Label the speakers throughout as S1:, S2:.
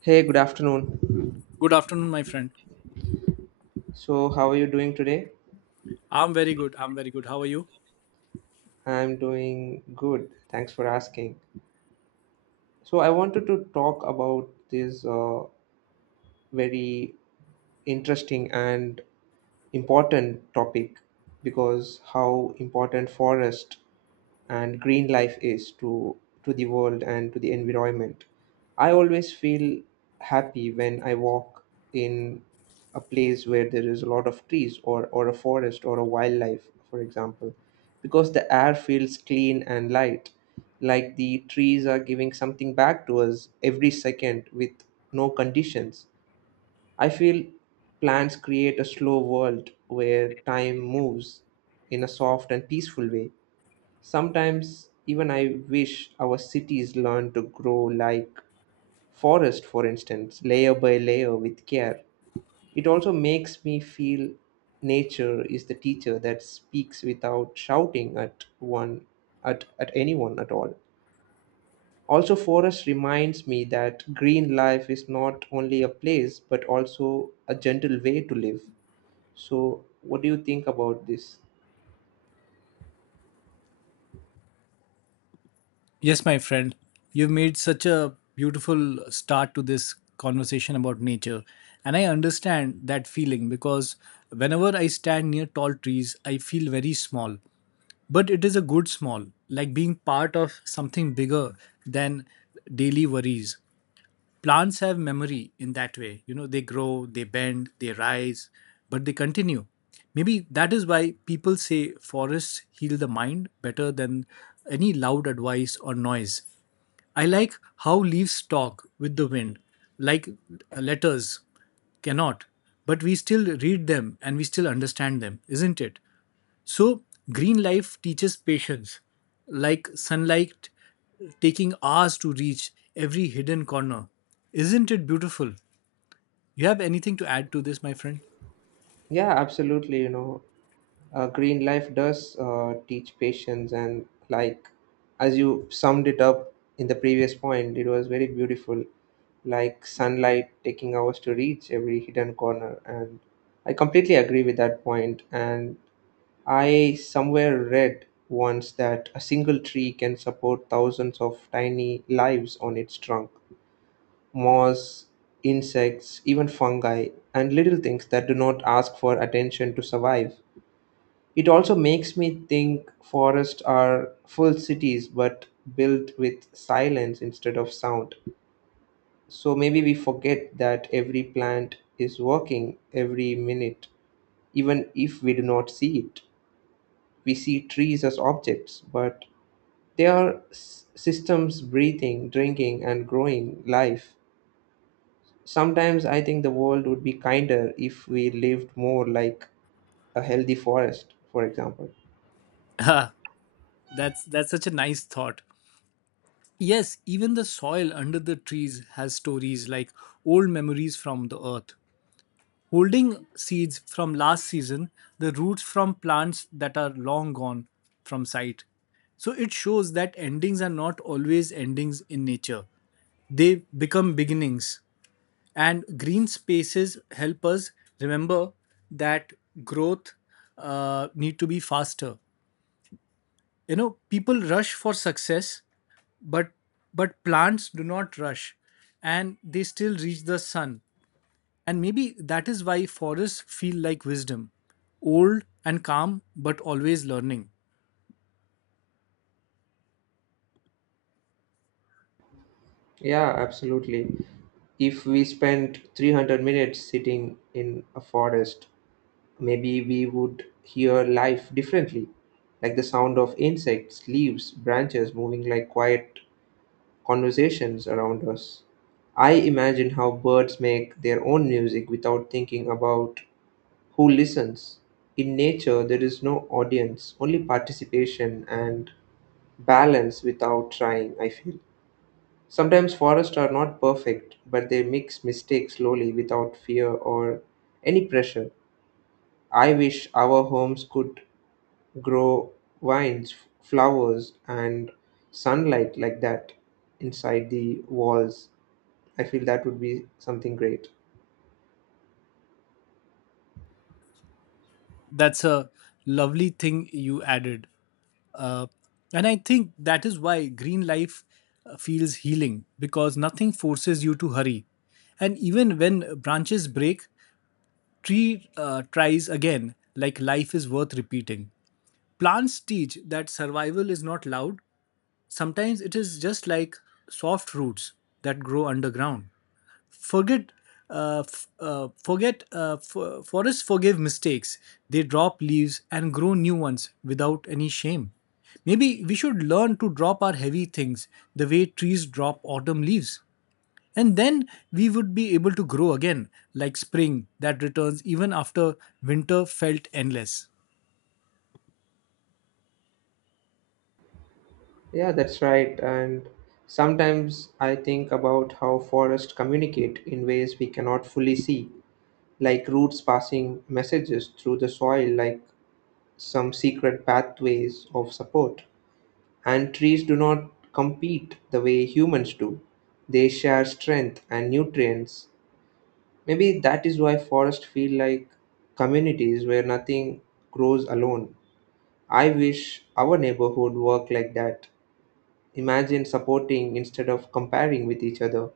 S1: Hey, good afternoon.
S2: Good afternoon, my friend.
S1: So, how are you doing today?
S2: I'm very good. I'm very good. How are you?
S1: I'm doing good. Thanks for asking. So, I wanted to talk about this very interesting and important topic because how important forest and green life is to the world and to the environment. I always feel happy when I walk in a place where there is a lot of trees or a forest or a wildlife, for example, because the air feels clean and light, like the trees are giving something back to us every second with no conditions. I feel plants create a slow world where time moves in a soft and peaceful way. Sometimes even I wish our cities learned to grow like forest, for instance, layer by layer with care. It also makes me feel nature is the teacher that speaks without shouting at one at anyone at all. Also, forest reminds me that green life is not only a place but also a gentle way to live. So, what do you think about this?
S2: Yes, my friend. You've made such a beautiful start to this conversation about nature. And I understand that feeling because whenever I stand near tall trees, I feel very small. But it is a good small, like being part of something bigger than daily worries. Plants have memory in that way, you know. They grow, they bend, they rise, but they continue. Maybe that is why people say forests heal the mind better than any loud advice or noise. I like how leaves talk with the wind, like letters cannot, but we still read them and we still understand them, isn't it? So green life teaches patience, like sunlight taking hours to reach every hidden corner. Isn't it beautiful? You have anything to add to this, my friend?
S1: Yeah, absolutely. Green life does teach patience and, like, as you summed it up in the previous point, it was very beautiful, like sunlight taking hours to reach every hidden corner. And I completely agree with that point. And I somewhere read once that a single tree can support thousands of tiny lives on its trunk: moss, insects, even fungi, and little things that do not ask for attention to survive. It also makes me think forests are full cities but built with silence instead of sound. So maybe we forget that every plant is working every minute, even if we do not see it. We see trees as objects, but systems breathing, drinking, and growing life. Sometimes I think the world would be kinder if we lived more like a healthy forest, for example.
S2: Ah, that's such a nice thought. Yes, even the soil under the trees has stories, like old memories from the earth, holding seeds from last season, the roots from plants that are long gone from sight. So it shows that endings are not always endings in nature. They become beginnings. And green spaces help us remember that growth need to be faster. You know, people rush for success, but plants do not rush, and they still reach the sun. And maybe that is why forests feel like wisdom, old and calm but always learning.
S1: Yeah, absolutely. If we spent 300 minutes sitting in a forest, maybe we would hear life differently, like the sound of insects, leaves, branches moving like quiet conversations around us. I imagine how birds make their own music without thinking about who listens. In nature, there is no audience, only participation and balance without trying, I feel. Sometimes forests are not perfect, but they mix mistakes slowly without fear or any pressure. I wish our homes could grow vines, flowers, and sunlight like that inside the walls. I feel that would be something great.
S2: That's a lovely thing you added. Uh, and I think that is why green life feels healing, because nothing forces you to hurry. And even when branches break, tree tries again, like life is worth repeating. Plants teach that survival is not loud. Sometimes it is just like soft roots that grow underground. Forget, f- forget f- Forests forgive mistakes. They drop leaves and grow new ones without any shame. Maybe we should learn to drop our heavy things the way trees drop autumn leaves. And then we would be able to grow again, like spring that returns even after winter felt endless.
S1: Yeah, that's right. And sometimes I think about how forests communicate in ways we cannot fully see, like roots passing messages through the soil, like some secret pathways of support. And trees do not compete the way humans do, they share strength and nutrients. Maybe that is why forests feel like communities where nothing grows alone. I wish our neighborhood worked like that. Imagine supporting instead of comparing with each other.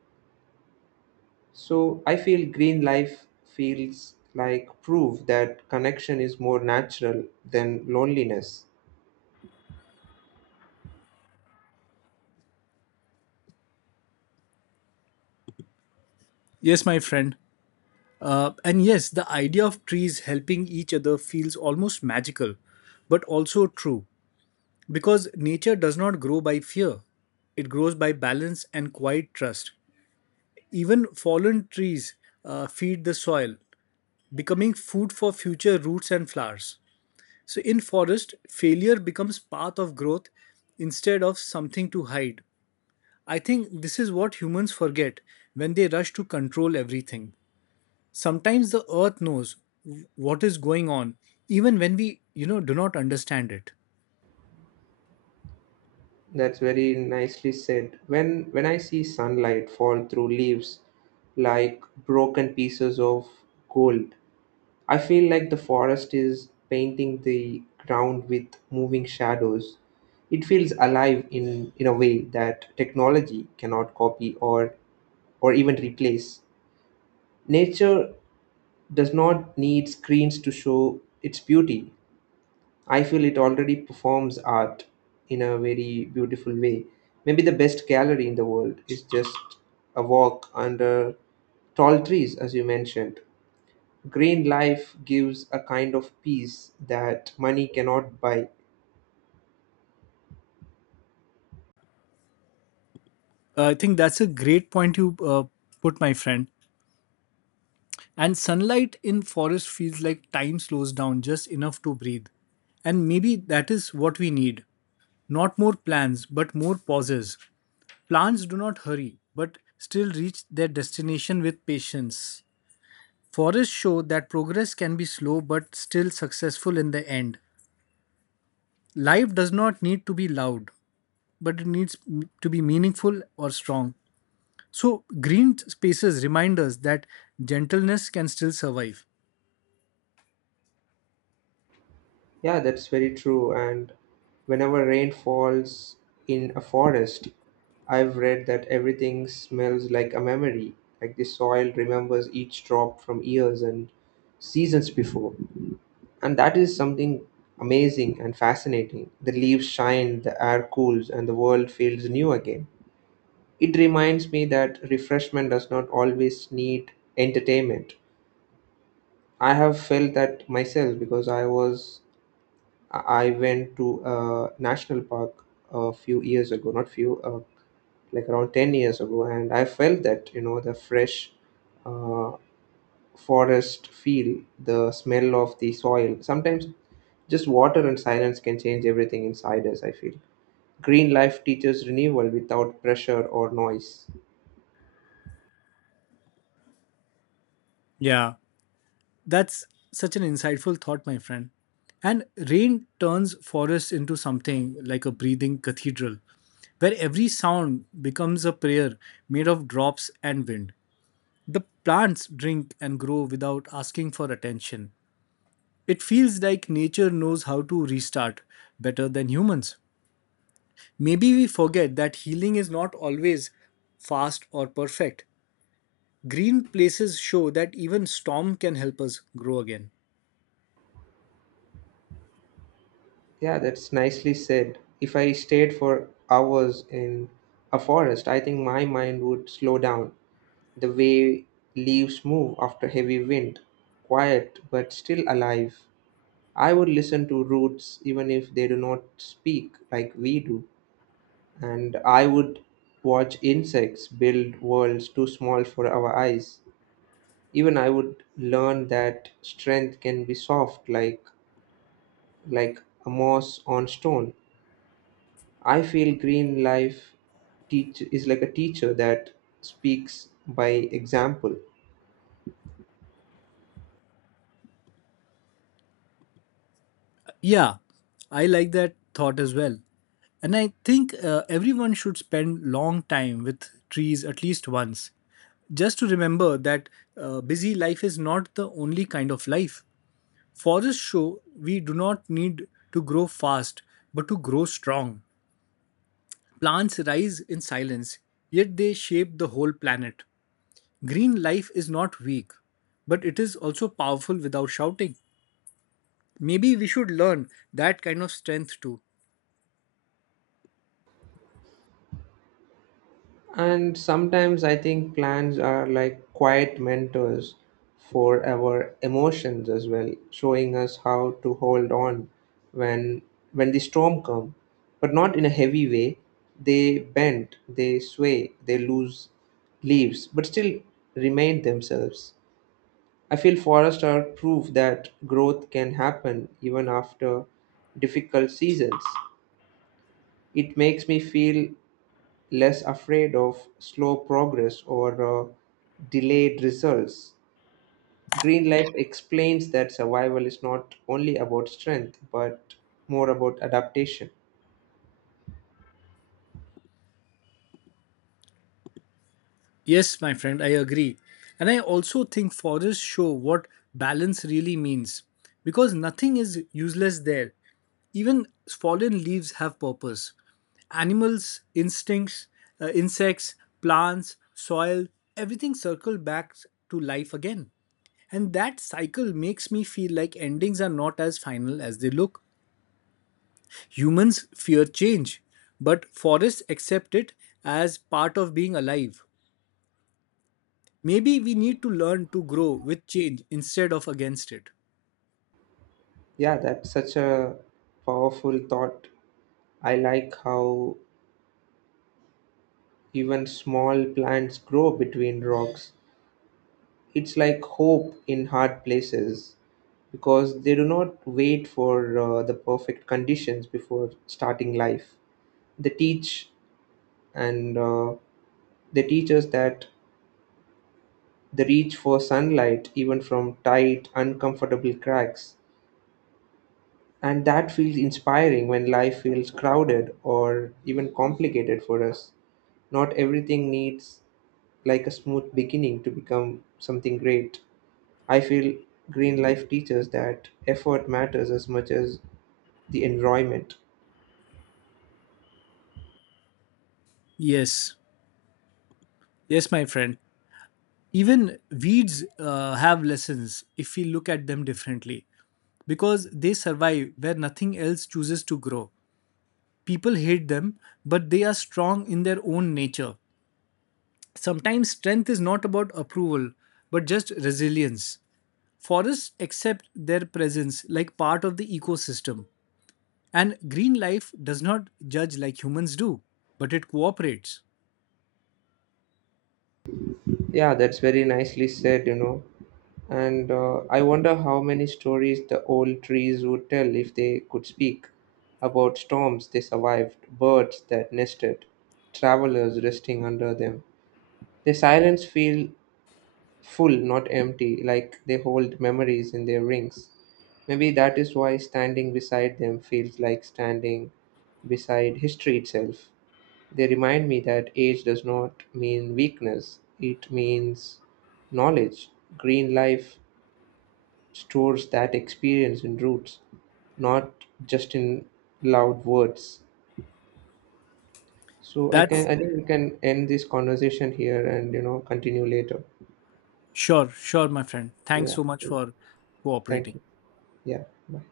S1: So I feel green life feels like proof that connection is more natural than loneliness.
S2: Yes, my friend. And yes, the idea of trees helping each other feels almost magical, but also true, because nature does not grow by fear. It grows by balance and quiet trust. Even fallen trees feed the soil, becoming food for future roots and flowers. So in forest, failure becomes path of growth instead of something to hide. I think this is what humans forget when they rush to control everything. Sometimes the earth knows what is going on, even when we, you know, do not understand it.
S1: That's very nicely said. When I see sunlight fall through leaves like broken pieces of gold, I feel like the forest is painting the ground with moving shadows. It feels alive in a way that technology cannot copy or even replace. Nature does not need screens to show its beauty. I feel it already performs art in a very beautiful way. Maybe the best gallery in the world is just a walk under tall trees, as you mentioned. Green life gives a kind of peace that money cannot buy.
S2: I think that's a great point you put, my friend. And sunlight in forest feels like time slows down just enough to breathe. And maybe that is what we need, not more plans but more pauses. Plants do not hurry, but still reach their destination with patience. Forests show that progress can be slow but still successful in the end. Life does not need to be loud, but it needs to be meaningful or strong. So, green spaces remind us that gentleness can still survive.
S1: Yeah, that's very true. And whenever rain falls in a forest, I've read that everything smells like a memory, like the soil remembers each drop from years and seasons before. And that is something amazing and fascinating. The leaves shine, the air cools, and the world feels new again. It reminds me that refreshment does not always need entertainment. I have felt that myself because I went to a national park a few years ago, not few, like around 10 years ago, and I felt that, you know, the fresh uh, forest feel, the smell of the soil, sometimes just water and silence can change everything inside us. I feel green life teaches renewal without pressure or noise.
S2: Yeah, that's such an insightful thought, my friend. And rain turns forests into something like a breathing cathedral, where every sound becomes a prayer made of drops and wind. The plants drink and grow without asking for attention. It feels like nature knows how to restart better than humans. Maybe we forget that healing is not always fast or perfect. Green places show that even storm can help us grow again.
S1: Yeah, that's nicely said. If I stayed for hours in a forest, I think my mind would slow down the way leaves move after heavy wind, quiet but still alive. I would listen to roots even if they do not speak like we do, and I would watch insects build worlds too small for our eyes. Even I would learn that strength can be soft, like a moss on stone. I feel green life teach is like a teacher that speaks by example.
S2: Yeah, I like that thought as well. And I think everyone should spend long time with trees at least once, just to remember that busy life is not the only kind of life. Forests show we do not need to grow fast, but to grow strong. Plants rise in silence, yet they shape the whole planet. Green life is not weak, but it is also powerful without shouting. Maybe we should learn that kind of strength too.
S1: And sometimes I think plans are like quiet mentors for our emotions as well, showing us how to hold on when the storm come, but not in a heavy way. They bend, they sway, they lose leaves, but still remain themselves. I feel forests are proof that growth can happen even after difficult seasons. It makes me feel less afraid of slow progress or delayed results. Green life explains that survival is not only about strength but more about adaptation.
S2: Yes, my friend, I agree. And I also think forests show what balance really means, because nothing is useless there. Even fallen leaves have purpose. Animals, instincts, insects, plants, soil, everything circle back to life again. And that cycle makes me feel like endings are not as final as they look. Humans fear change, but forests accept it as part of being alive. Maybe we need to learn to grow with change instead of against it.
S1: Yeah, that's such a powerful thought. I like how even small plants grow between rocks. It's like hope in hard places, because they do not wait for the perfect conditions before starting life. They teach and uh, They teach us that the reach for sunlight, even from tight, uncomfortable cracks, and that feels inspiring when life feels crowded or even complicated for us. Not everything needs like a smooth beginning to become something great. I feel green life teaches that effort matters as much as the environment.
S2: Yes, yes, my friend. Even weeds have lessons if we look at them differently, because they survive where nothing else chooses to grow. People hate them, but they are strong in their own nature. Sometimes strength is not about approval, but just resilience. Forests accept their presence like part of the ecosystem, and green life does not judge like humans do, but it cooperates.
S1: Yeah, that's very nicely said, you know. And I wonder how many stories the old trees would tell if they could speak about storms they survived, birds that nested, travelers resting under them. Their silence feel full, not empty, like they hold memories in their rings. Maybe that is why standing beside them feels like standing beside history itself. They remind me that age does not mean weakness, it means knowledge. Green life stores that experience in roots, not just in loud words. So
S2: That's
S1: I think we can end this conversation here and, you know, continue later.
S2: sure, sure, my friend. Thanks
S1: Yeah.
S2: so much for
S1: Thank
S2: cooperating.
S1: you. Yeah. Bye.